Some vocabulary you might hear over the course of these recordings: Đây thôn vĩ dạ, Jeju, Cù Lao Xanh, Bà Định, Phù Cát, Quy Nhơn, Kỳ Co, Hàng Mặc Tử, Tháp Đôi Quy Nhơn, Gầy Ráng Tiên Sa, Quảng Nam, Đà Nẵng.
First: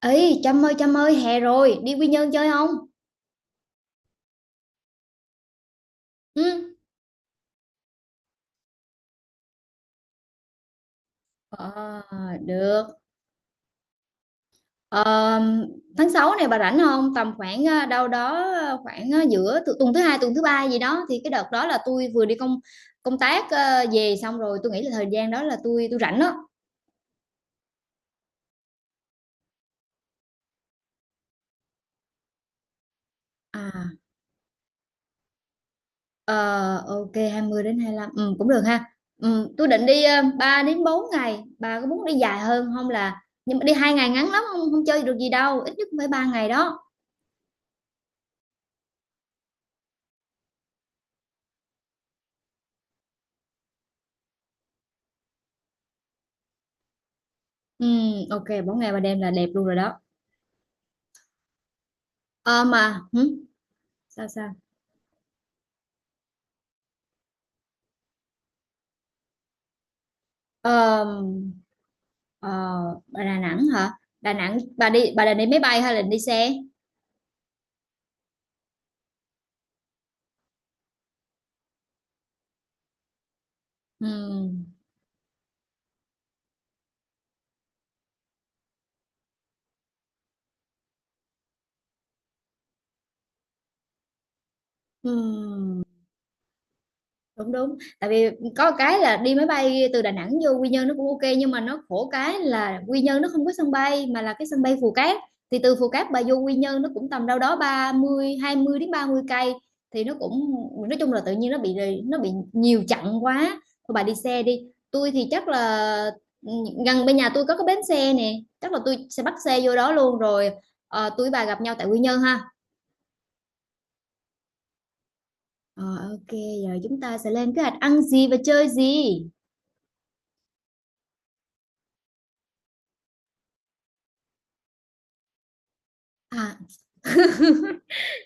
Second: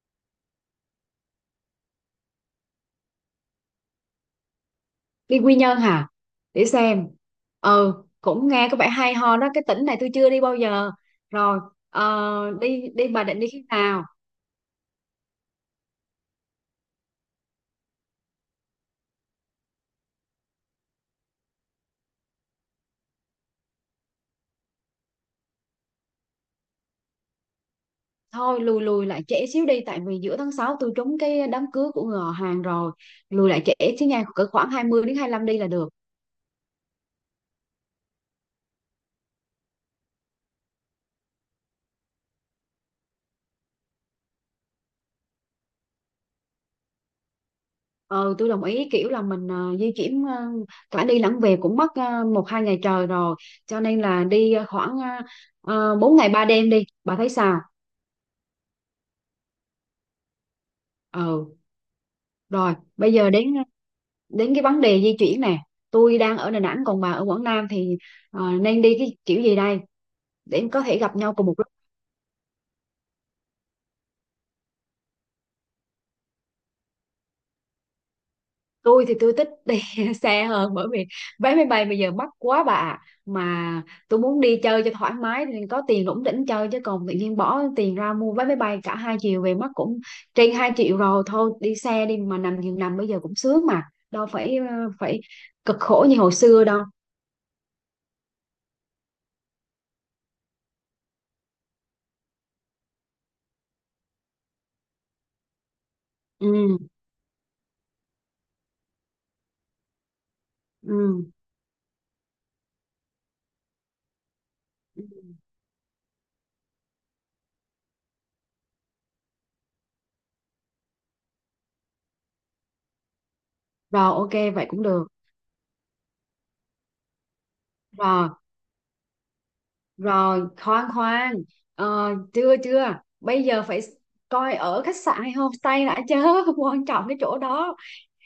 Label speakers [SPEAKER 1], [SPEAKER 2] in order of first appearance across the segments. [SPEAKER 1] Ấy Trâm ơi Trâm ơi, hè rồi đi Quy Nhơn chơi không?
[SPEAKER 2] Đi Quy Nhơn hả? Để
[SPEAKER 1] Ừ.
[SPEAKER 2] xem. Ừ, cũng nghe có vẻ hay ho đó, cái tỉnh này tôi chưa đi bao giờ. Rồi.
[SPEAKER 1] Ờ,
[SPEAKER 2] ờ, đi
[SPEAKER 1] được.
[SPEAKER 2] đi Bà Định, đi khi nào?
[SPEAKER 1] Ờ, tháng 6 này bà rảnh không? Tầm khoảng đâu đó, khoảng, giữa tuần thứ hai, tuần thứ ba gì đó. Thì cái đợt đó là tôi vừa đi công công tác về xong, rồi tôi nghĩ là thời gian đó là tôi rảnh đó.
[SPEAKER 2] Thôi, lùi lùi lại trễ xíu đi, tại vì giữa tháng 6 tôi trúng cái đám cưới của người họ hàng rồi. Lùi lại trễ
[SPEAKER 1] À,
[SPEAKER 2] xíu nha, cỡ khoảng 20 đến 25 đi là được.
[SPEAKER 1] ờ, ok, 20 đến 25, ừ, cũng được ha. Ừ, tôi định đi 3 đến 4 ngày. Bà có muốn đi dài hơn không? Là nhưng mà đi hai ngày ngắn lắm, không không chơi được gì đâu, ít nhất cũng phải ba ngày đó.
[SPEAKER 2] Ừ, tôi đồng ý, kiểu là mình di chuyển cả đi lẫn về cũng mất một hai ngày trời rồi, cho nên là đi khoảng 4 ngày 3 đêm, đi, bà thấy sao?
[SPEAKER 1] Ok, 4 ngày 3 đêm là đẹp luôn rồi đó.
[SPEAKER 2] Ừ,
[SPEAKER 1] Ờ
[SPEAKER 2] rồi
[SPEAKER 1] mà,
[SPEAKER 2] bây
[SPEAKER 1] hử?
[SPEAKER 2] giờ đến
[SPEAKER 1] Sao sao?
[SPEAKER 2] đến cái vấn đề di chuyển nè. Tôi đang ở Đà Nẵng còn bà ở Quảng Nam thì nên đi cái kiểu gì đây để em có thể
[SPEAKER 1] Ờ,
[SPEAKER 2] gặp nhau cùng một lúc?
[SPEAKER 1] ờ, Bà Đà Nẵng hả? Đà Nẵng, bà đi, bà định đi máy bay hay là đi xe?
[SPEAKER 2] Tôi thì tôi thích đi xe hơn, bởi vì vé máy bay bây giờ mắc quá, bà ạ. Mà tôi muốn đi
[SPEAKER 1] Ừm,
[SPEAKER 2] chơi cho thoải mái thì có tiền rủng rỉnh chơi, chứ còn tự nhiên bỏ tiền ra mua vé máy bay cả hai chiều về mất cũng trên 2 triệu rồi. Thôi đi xe đi, mà nằm giường nằm bây giờ cũng sướng mà, đâu phải
[SPEAKER 1] ừm.
[SPEAKER 2] cực khổ như hồi xưa đâu.
[SPEAKER 1] Đúng, đúng. Tại vì có một cái là đi máy bay từ Đà Nẵng vô Quy Nhơn nó cũng ok, nhưng mà nó khổ cái là Quy Nhơn nó không có sân bay, mà là cái sân bay Phù Cát. Thì từ Phù Cát bà vô Quy
[SPEAKER 2] Ừ,
[SPEAKER 1] Nhơn nó cũng tầm đâu đó 30, 20 đến 30 cây, thì nó cũng nói chung là
[SPEAKER 2] ừ
[SPEAKER 1] tự nhiên nó bị nhiều chặng quá. Thôi bà đi xe đi, tôi thì chắc là, ừ, gần bên nhà tôi có cái bến xe nè, chắc là tôi sẽ bắt xe vô đó luôn rồi, tui với bà gặp nhau tại Quy Nhơn ha.
[SPEAKER 2] rồi ok, vậy cũng được.
[SPEAKER 1] Ờ, ô Giờ chúng ta sẽ lên kế hoạch ăn gì
[SPEAKER 2] Rồi.
[SPEAKER 1] và chơi gì?
[SPEAKER 2] Rồi, khoan khoan. Ờ, chưa chưa. Bây giờ phải coi ở khách sạn hay homestay đã chứ.
[SPEAKER 1] À.
[SPEAKER 2] Quan trọng cái chỗ đó.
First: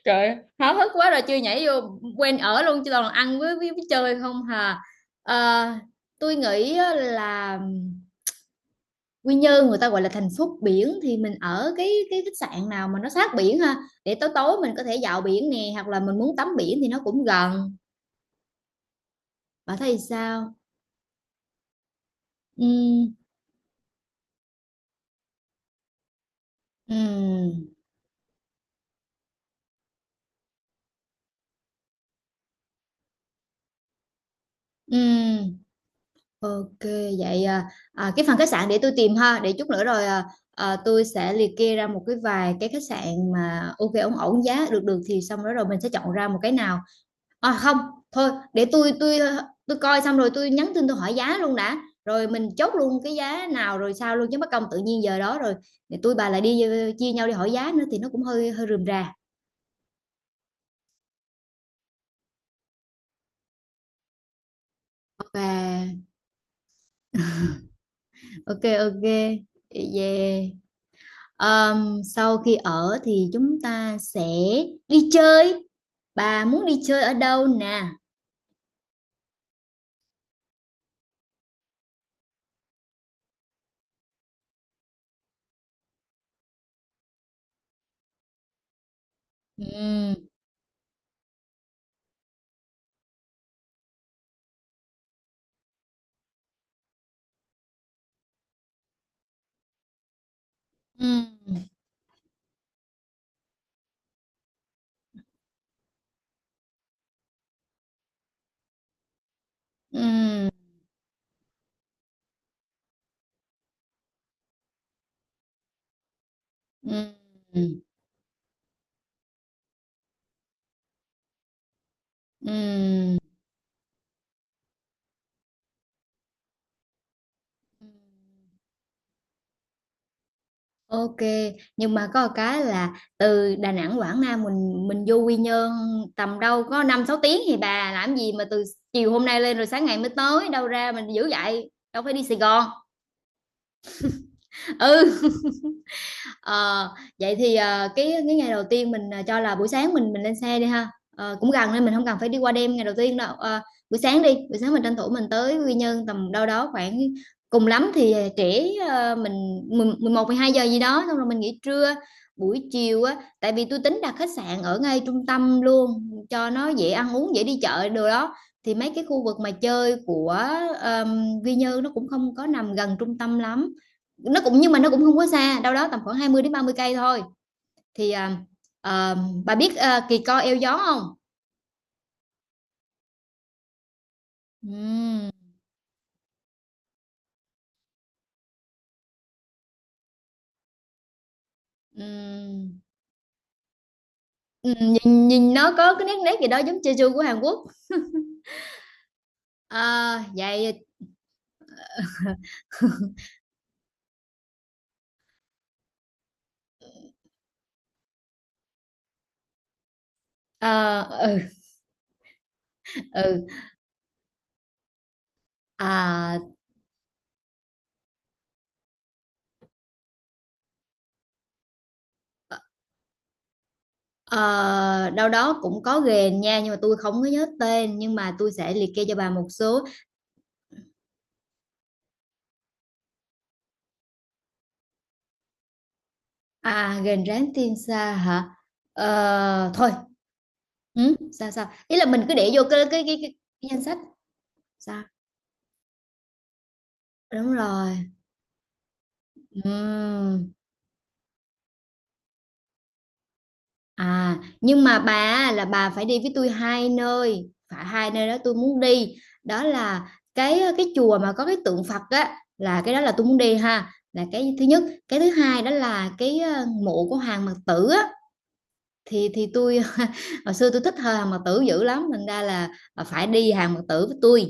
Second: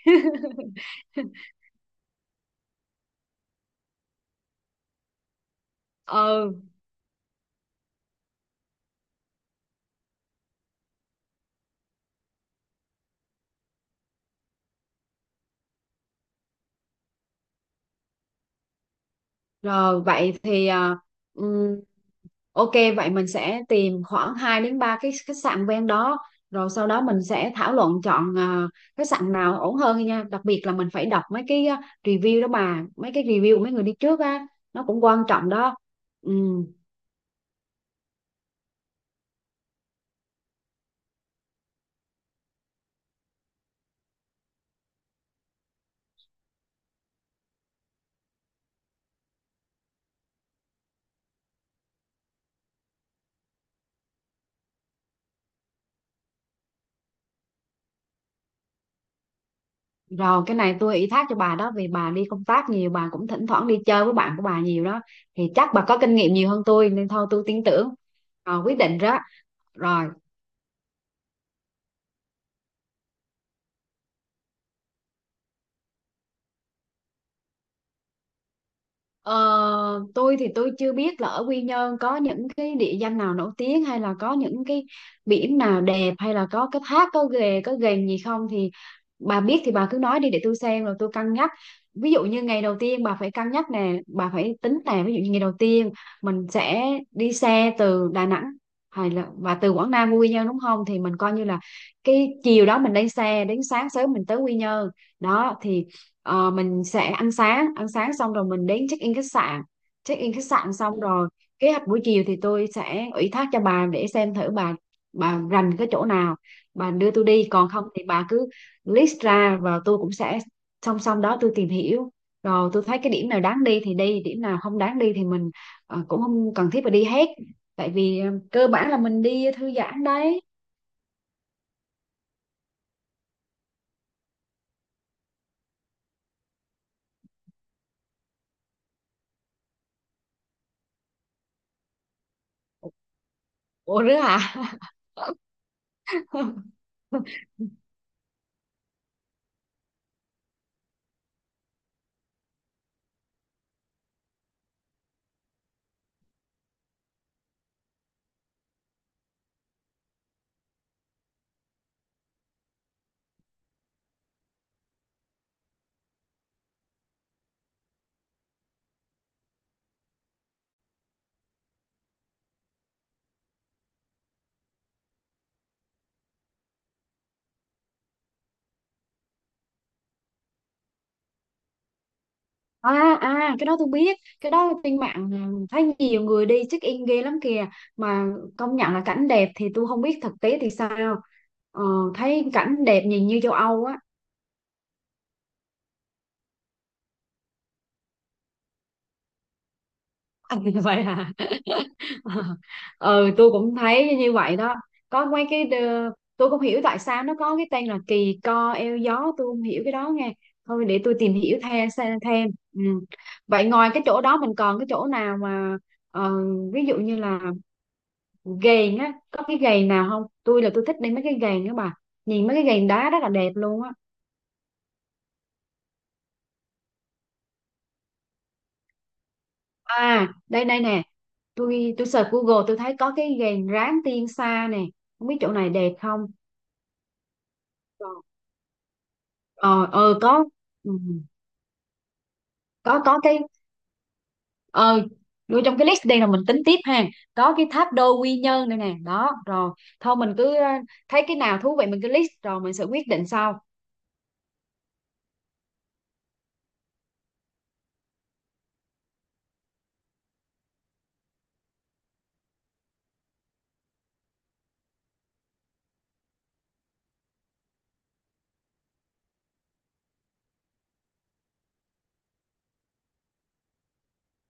[SPEAKER 1] Trời ơi, háo hức quá rồi chưa nhảy vô quen ở luôn, chứ toàn là ăn với chơi không hà. Ờ, tôi
[SPEAKER 2] Ừ.
[SPEAKER 1] nghĩ á là Quy Nhơn người ta gọi là thành phố biển, thì mình ở cái khách sạn nào mà nó sát biển ha, để tối tối mình có thể dạo biển nè, hoặc là mình muốn tắm biển thì nó cũng gần. Bà thấy
[SPEAKER 2] Rồi vậy
[SPEAKER 1] sao?
[SPEAKER 2] thì ừm,
[SPEAKER 1] Ừ,
[SPEAKER 2] ok, vậy mình sẽ tìm khoảng 2 đến 3 cái khách sạn ven đó. Rồi sau đó mình sẽ
[SPEAKER 1] ừ,
[SPEAKER 2] thảo luận chọn khách sạn nào ổn hơn nha. Đặc biệt là mình phải đọc mấy cái review đó bà, mấy cái review của mấy người đi trước á, nó cũng quan trọng
[SPEAKER 1] ừ.
[SPEAKER 2] đó. Ừ.
[SPEAKER 1] OK, vậy cái phần khách sạn để tôi tìm ha, để chút nữa rồi, tôi sẽ liệt kê ra một cái vài cái khách sạn mà ok ổn ổn giá được được, thì xong rồi rồi mình sẽ chọn ra một cái nào. À không, thôi để tôi coi xong rồi tôi nhắn tin, tôi hỏi giá luôn đã. Rồi mình chốt luôn cái giá nào rồi sao luôn, chứ mất công tự nhiên giờ đó rồi để tôi bà lại đi chia nhau đi hỏi giá nữa thì nó cũng hơi hơi rườm rà.
[SPEAKER 2] Rồi cái này tôi ủy thác cho bà đó, vì bà đi công tác nhiều, bà cũng thỉnh thoảng đi chơi với bạn của bà nhiều đó, thì chắc bà có
[SPEAKER 1] Ok,
[SPEAKER 2] kinh nghiệm nhiều hơn tôi nên thôi tôi tin tưởng rồi
[SPEAKER 1] ok
[SPEAKER 2] quyết định
[SPEAKER 1] ok.
[SPEAKER 2] đó. Rồi.
[SPEAKER 1] Yeah. Sau khi ở thì chúng ta sẽ đi chơi. Bà muốn đi chơi ở đâu nè?
[SPEAKER 2] Ờ, tôi thì tôi chưa biết là ở Quy Nhơn có những cái địa danh nào nổi tiếng, hay là có những cái biển nào đẹp, hay là có cái thác, có ghềnh gì không, thì bà biết thì bà cứ
[SPEAKER 1] Ừm,
[SPEAKER 2] nói đi để tôi xem rồi tôi cân nhắc. Ví dụ như ngày đầu tiên bà phải cân nhắc nè, bà phải tính nè, ví dụ như ngày đầu tiên mình sẽ đi xe từ Đà Nẵng, hay là và từ Quảng Nam qua Quy Nhơn, đúng không, thì mình coi như
[SPEAKER 1] ừm,
[SPEAKER 2] là cái chiều đó mình lên xe, đến sáng sớm mình tới Quy Nhơn đó thì Ờ, mình sẽ ăn sáng. Ăn sáng xong rồi mình đến check in khách sạn. Check in khách
[SPEAKER 1] ừm,
[SPEAKER 2] sạn xong rồi, kế hoạch buổi chiều thì tôi sẽ ủy thác cho bà, để xem thử bà rành cái chỗ nào, bà đưa tôi đi,
[SPEAKER 1] ừm,
[SPEAKER 2] còn không thì bà cứ list ra và tôi cũng sẽ song song đó tôi tìm hiểu, rồi tôi thấy cái
[SPEAKER 1] ừm.
[SPEAKER 2] điểm nào đáng đi thì đi, điểm nào không đáng đi thì mình cũng không cần thiết phải đi hết, tại vì cơ bản là mình đi thư giãn đấy.
[SPEAKER 1] Ok, nhưng mà có một cái là từ Đà Nẵng, Quảng Nam mình vô Quy Nhơn tầm đâu có 5 6 tiếng, thì bà làm gì mà từ chiều hôm nay lên rồi sáng ngày mới tới, đâu ra mình dữ vậy? Đâu phải đi Sài Gòn.
[SPEAKER 2] Ủa rứa hả?
[SPEAKER 1] Ừ. Ờ, Vậy thì, cái ngày đầu tiên mình, cho là buổi sáng mình lên xe đi ha, cũng gần nên mình không cần phải đi qua đêm ngày đầu tiên đâu, buổi sáng đi, buổi sáng mình tranh thủ mình tới Quy Nhơn tầm đâu đó khoảng, cùng lắm thì, trễ, mình 11 12 giờ gì đó, xong rồi mình nghỉ trưa. Buổi chiều á, tại vì tôi tính đặt khách sạn ở ngay trung tâm luôn cho nó dễ ăn uống, dễ đi chợ đồ đó, thì mấy cái khu vực mà chơi của, Quy Nhơn nó cũng không có nằm gần trung tâm lắm, nó cũng nhưng mà nó cũng không quá xa, đâu đó tầm khoảng 20 đến 30 cây thôi, thì à, bà biết kỳ co eo gió không?
[SPEAKER 2] À à, cái đó tôi biết. Cái đó trên
[SPEAKER 1] Ừm,
[SPEAKER 2] mạng thấy nhiều người đi check in ghê lắm kìa. Mà công nhận là cảnh đẹp, thì tôi không biết thực tế thì sao. ờ, Thấy
[SPEAKER 1] ừm,
[SPEAKER 2] cảnh đẹp nhìn như châu Âu á.
[SPEAKER 1] nhìn nó có cái nét nét gì đó giống Jeju của Hàn Quốc. À, vậy
[SPEAKER 2] Vậy à? Ừ, tôi cũng thấy như vậy đó. Có mấy cái đờ- Tôi không hiểu tại sao nó có cái tên là kỳ co eo gió. Tôi không hiểu cái đó nghe. Thôi
[SPEAKER 1] à,
[SPEAKER 2] để tôi tìm
[SPEAKER 1] ừ,
[SPEAKER 2] hiểu thêm xem thêm. Ừ.
[SPEAKER 1] ừ,
[SPEAKER 2] Vậy ngoài cái chỗ đó mình còn cái chỗ nào mà ờ,
[SPEAKER 1] à,
[SPEAKER 2] ví dụ như là gầy á, có cái gầy nào không, tôi là tôi thích đi mấy cái gầy nữa bà, nhìn mấy cái gầy đá rất là đẹp luôn á.
[SPEAKER 1] ờ, đâu đó cũng có ghềnh nha, nhưng mà tôi không có nhớ tên, nhưng mà tôi sẽ liệt kê cho bà một số.
[SPEAKER 2] À đây đây nè, tôi search Google tôi thấy có cái gầy ráng tiên sa nè, không biết chỗ này đẹp không.
[SPEAKER 1] À, ghềnh rán tiên sa hả?
[SPEAKER 2] Ờ
[SPEAKER 1] Thôi,
[SPEAKER 2] ờ có. Ừ,
[SPEAKER 1] ừ, sao sao, ý là mình cứ để vô cái
[SPEAKER 2] có
[SPEAKER 1] cái
[SPEAKER 2] có
[SPEAKER 1] cái,
[SPEAKER 2] cái
[SPEAKER 1] cái danh sách, sao?
[SPEAKER 2] ờ nuôi trong cái list đây là mình tính tiếp ha.
[SPEAKER 1] Đúng
[SPEAKER 2] Có cái tháp
[SPEAKER 1] rồi.
[SPEAKER 2] đôi Quy Nhơn đây nè, đó rồi. Thôi mình
[SPEAKER 1] Ừm.
[SPEAKER 2] cứ thấy cái nào thú vị mình cứ list rồi mình sẽ quyết định sau.
[SPEAKER 1] À, nhưng mà bà á, là bà phải đi với tôi hai nơi, phải hai nơi đó tôi muốn đi. Đó là cái chùa mà có cái tượng Phật á, là cái đó là tôi muốn đi ha, là cái thứ nhất. Cái thứ hai đó là cái, mộ của Hàng Mặc Tử á, thì tôi hồi xưa tôi thích thờ Hàng Mặc Tử dữ lắm, thành ra là phải đi Hàng Mặc Tử với tôi.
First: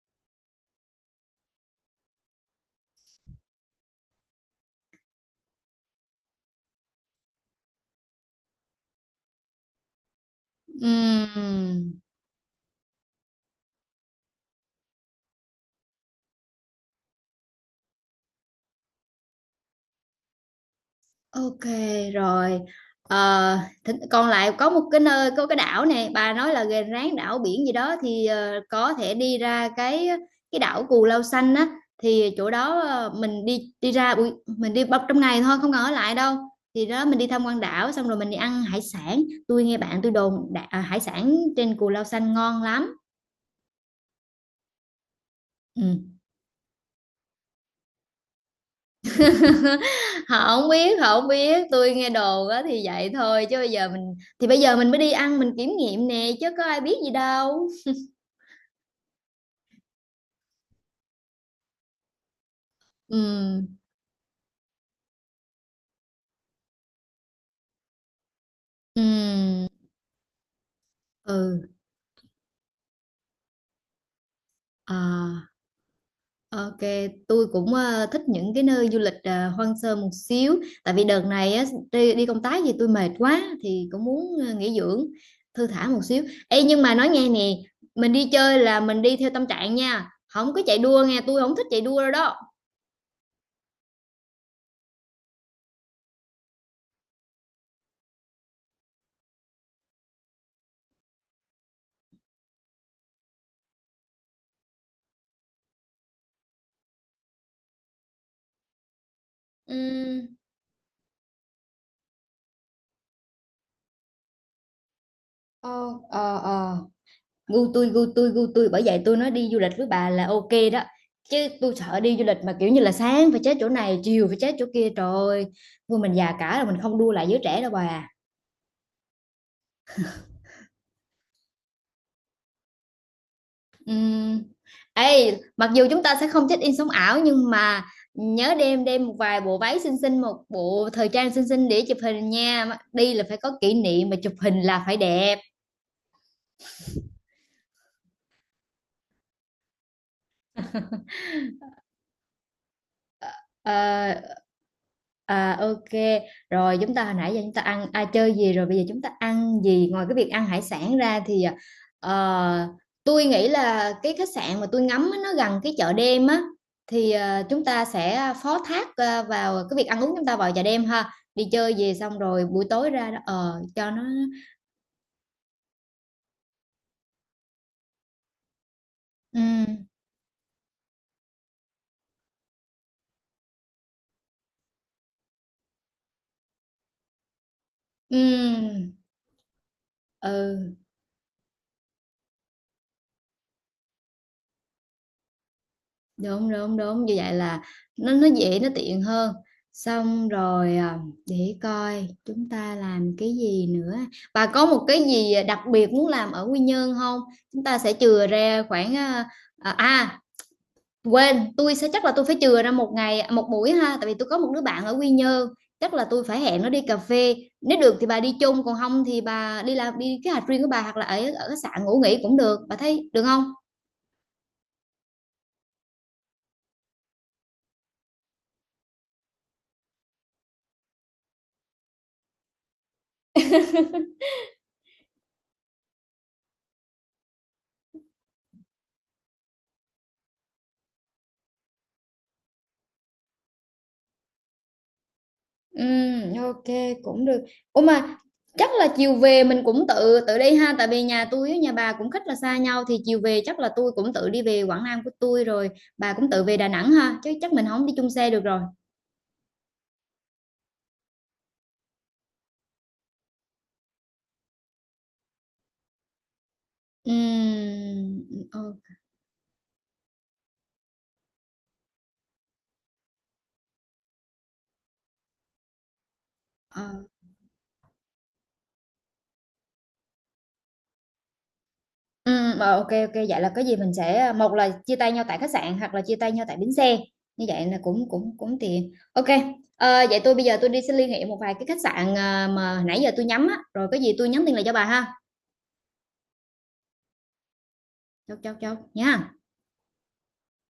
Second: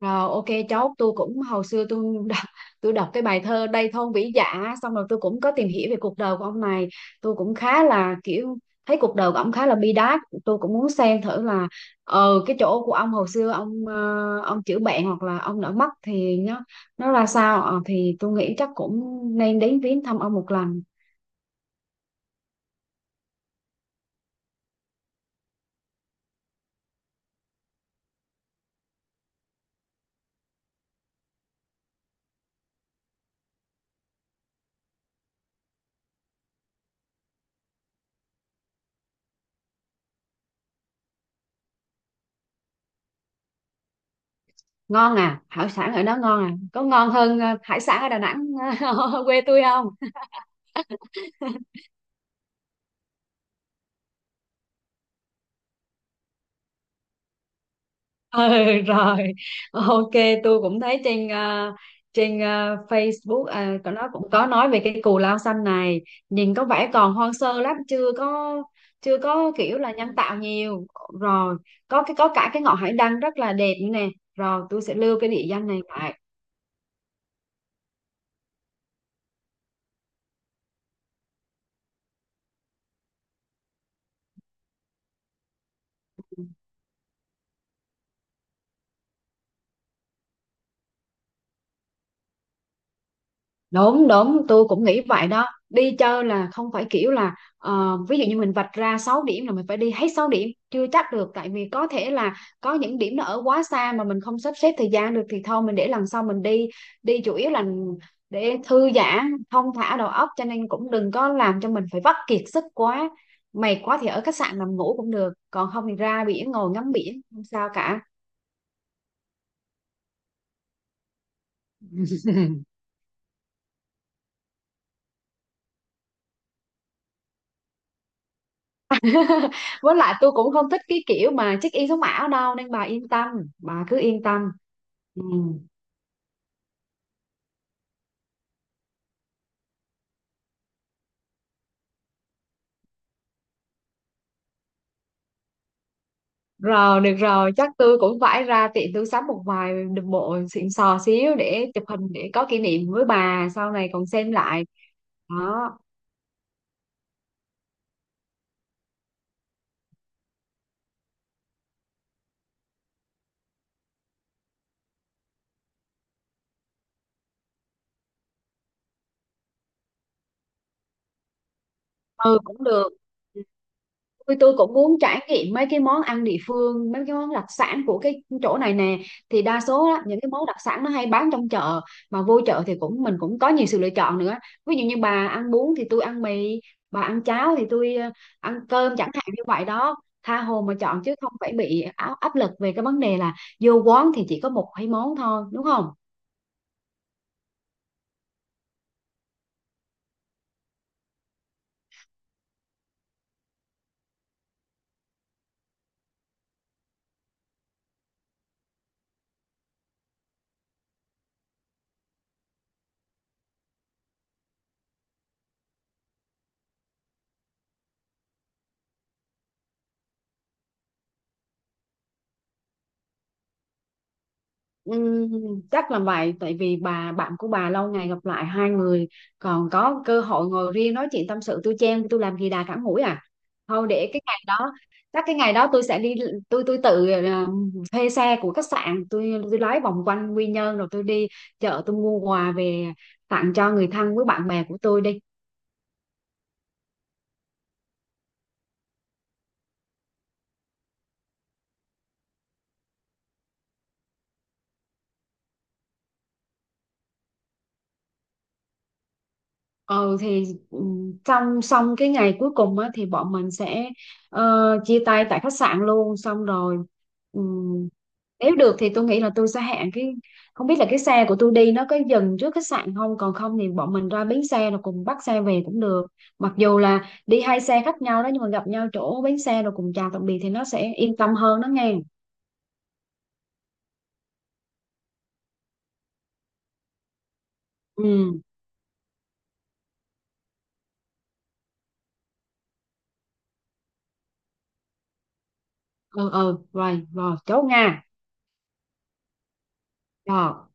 [SPEAKER 2] Rồi ok. Chốt. Tôi cũng hồi xưa tôi đọc cái bài thơ Đây Thôn Vĩ Dạ, xong rồi tôi cũng có tìm hiểu về cuộc đời của ông này, tôi cũng khá là kiểu thấy cuộc đời của ông khá là bi đát, tôi cũng muốn xem thử là
[SPEAKER 1] Ừm.
[SPEAKER 2] cái chỗ của ông hồi xưa ông ông chữa bệnh, hoặc là ông đã mất thì nó ra sao. Ờ, thì tôi nghĩ chắc cũng nên đến viếng thăm ông một lần.
[SPEAKER 1] OK rồi. Ờ, Còn lại có một cái nơi, có cái đảo này bà nói là gần ráng đảo biển gì đó, thì có thể đi ra cái đảo Cù Lao Xanh á, thì chỗ đó mình đi đi ra buổi mình đi bọc trong ngày thôi, không cần ở lại đâu. Thì đó mình đi tham quan đảo xong rồi mình đi ăn hải sản. Tôi nghe bạn tôi đồn hải sản trên Cù Lao Xanh ngon lắm.
[SPEAKER 2] Ngon à? Hải sản ở
[SPEAKER 1] Ừ.
[SPEAKER 2] đó ngon à, có ngon hơn hải sản ở Đà Nẵng quê tôi không?
[SPEAKER 1] Họ không biết, tôi nghe đồn á thì vậy thôi chứ bây giờ mình thì bây giờ mình mới đi ăn mình kiểm nghiệm nè, chứ có ai biết gì đâu.
[SPEAKER 2] Ừ, rồi ok. Tôi cũng thấy trên Facebook
[SPEAKER 1] Ừm,
[SPEAKER 2] có nó cũng có nói về cái Cù Lao Xanh này, nhìn có vẻ còn hoang sơ lắm, chưa có
[SPEAKER 1] ừm,
[SPEAKER 2] kiểu là nhân tạo nhiều. Rồi
[SPEAKER 1] ừ,
[SPEAKER 2] có cả cái ngọn hải đăng rất là đẹp nữa nè. Rồi tôi sẽ lưu cái địa
[SPEAKER 1] à,
[SPEAKER 2] danh này lại.
[SPEAKER 1] OK, tui cũng, thích những cái nơi du lịch, hoang sơ một xíu, tại vì đợt này á, đi đi công tác gì tôi mệt quá thì cũng muốn, nghỉ dưỡng, thư thả một xíu. Ê, nhưng mà nói nghe nè, mình đi chơi là mình đi theo tâm trạng nha, không có chạy đua nghe, tôi không thích chạy đua đâu đó.
[SPEAKER 2] Đúng đúng, tôi cũng nghĩ vậy đó, đi chơi là không phải kiểu là ví dụ như mình vạch ra 6 điểm là mình phải đi hết 6 điểm chưa chắc được, tại vì có thể là có những điểm nó ở quá xa mà mình không sắp xếp thời gian được, thì thôi mình để lần sau mình đi. Đi chủ yếu là để thư giãn thong thả đầu
[SPEAKER 1] Ừm.
[SPEAKER 2] óc, cho nên cũng đừng có làm cho mình phải vắt kiệt sức quá. Mệt quá thì ở khách sạn nằm ngủ cũng được, còn không
[SPEAKER 1] Ờ,
[SPEAKER 2] thì ra
[SPEAKER 1] ờ,
[SPEAKER 2] biển ngồi
[SPEAKER 1] ờ.
[SPEAKER 2] ngắm biển không sao
[SPEAKER 1] Gu tôi
[SPEAKER 2] cả.
[SPEAKER 1] gu tôi gu tôi bởi vậy tôi nói đi du lịch với bà là ok đó, chứ tôi sợ đi du lịch mà kiểu như là sáng phải chết chỗ này chiều phải chết chỗ kia, trời ơi, thôi mình già cả rồi mình không đua lại giới trẻ đâu bà à.
[SPEAKER 2] Với lại tôi cũng không thích cái kiểu mà check in sống ảo đâu, nên bà yên tâm, bà cứ yên
[SPEAKER 1] Ừm.
[SPEAKER 2] tâm. Ừ.
[SPEAKER 1] Ê, mặc dù chúng ta sẽ không check in sống ảo, nhưng mà nhớ đem đem một vài bộ váy xinh xinh, một bộ thời trang xinh xinh để chụp hình nha, đi là phải có kỷ niệm mà chụp hình là phải đẹp.
[SPEAKER 2] Rồi được rồi, chắc tôi cũng phải ra tiệm tôi sắm một vài bộ xịn sò xíu để chụp hình, để có kỷ niệm với bà sau này còn
[SPEAKER 1] Ờ,
[SPEAKER 2] xem lại đó.
[SPEAKER 1] ok rồi, chúng ta hồi nãy giờ chúng ta ăn, chơi gì rồi, bây giờ chúng ta ăn gì ngoài cái việc ăn hải sản ra? Thì ờ, tôi nghĩ là cái khách sạn mà tôi ngắm á, nó gần cái chợ đêm á, thì chúng ta sẽ phó thác vào cái việc ăn uống, chúng ta vào chợ đêm ha, đi chơi về xong
[SPEAKER 2] Ừ
[SPEAKER 1] rồi buổi
[SPEAKER 2] cũng được.
[SPEAKER 1] tối ra đó
[SPEAKER 2] Ừ.
[SPEAKER 1] cho nó.
[SPEAKER 2] Tôi cũng muốn trải nghiệm mấy cái món ăn địa phương, mấy cái món đặc sản của cái chỗ này nè,
[SPEAKER 1] Ừ,
[SPEAKER 2] thì đa số á, những cái món đặc sản nó hay bán trong chợ, mà vô chợ thì cũng mình cũng có nhiều sự lựa chọn nữa. Ví dụ như bà ăn bún thì tôi ăn mì, bà ăn cháo thì tôi ăn
[SPEAKER 1] ừ,
[SPEAKER 2] cơm chẳng hạn, như vậy đó, tha hồ
[SPEAKER 1] ừ.
[SPEAKER 2] mà chọn, chứ không phải bị áp lực về cái vấn đề là vô quán thì chỉ có một hai món thôi, đúng không?
[SPEAKER 1] Đúng, đúng, đúng, như vậy là nó dễ, nó tiện hơn. Xong rồi, để coi chúng ta làm cái gì nữa. Bà có một cái gì đặc biệt muốn làm ở Quy Nhơn không? Chúng ta sẽ chừa ra khoảng, à, à, quên, tôi sẽ chắc là tôi phải chừa ra một ngày một buổi ha, tại vì tôi có một đứa bạn ở Quy Nhơn, chắc là tôi phải hẹn nó đi cà phê. Nếu được thì bà đi chung, còn không thì bà đi làm đi cái hành riêng của bà hoặc là ở ở khách sạn ngủ nghỉ cũng được. Bà thấy được không?
[SPEAKER 2] Ừm, chắc là vậy, tại vì bà bạn của bà lâu ngày gặp lại, hai người còn có cơ hội ngồi riêng nói chuyện tâm sự, tôi chen tôi làm gì đà cản mũi à. Thôi để cái ngày đó, chắc cái ngày đó tôi sẽ đi, tôi tự thuê xe của khách sạn, tôi lái vòng quanh Quy Nhơn rồi tôi đi chợ tôi mua quà về tặng cho người thân với bạn bè của tôi đi.
[SPEAKER 1] Ok, cũng được. Ủa, mà chắc là chiều về mình cũng tự tự đi ha, tại vì nhà tôi với nhà bà cũng khích là xa nhau, thì chiều về chắc là tôi cũng tự đi về Quảng Nam của tôi rồi, bà cũng tự về Đà Nẵng ha, chứ chắc mình không đi chung xe được rồi.
[SPEAKER 2] Ừ thì trong xong cái ngày cuối cùng á, thì bọn mình sẽ ờ, chia tay tại khách sạn luôn, xong rồi ừm,
[SPEAKER 1] Ừm,
[SPEAKER 2] nếu
[SPEAKER 1] ừ,
[SPEAKER 2] được thì tôi nghĩ là tôi sẽ hẹn cái, không biết là cái xe của tôi đi nó có dừng trước khách sạn không, còn không thì bọn mình ra bến xe rồi cùng bắt xe về cũng được. Mặc dù
[SPEAKER 1] ờ,
[SPEAKER 2] là đi hai xe khác nhau đó, nhưng mà gặp nhau chỗ bến xe rồi cùng chào tạm biệt thì nó sẽ yên tâm hơn đó nghe.
[SPEAKER 1] ờ, ô kê, vậy là có gì mình sẽ một là chia tay nhau tại khách sạn hoặc là chia tay nhau tại bến xe, như vậy là cũng cũng
[SPEAKER 2] Ừ
[SPEAKER 1] cũng tiện. Ok, vậy tôi bây giờ tôi đi sẽ liên hệ một vài cái khách sạn, mà nãy giờ tôi nhắm á, rồi có gì tôi nhắn tin lại cho bà ha.
[SPEAKER 2] ừ ừ rồi, rồi chốt nha.
[SPEAKER 1] Chốt, chốt, chốt nha.
[SPEAKER 2] Rồi.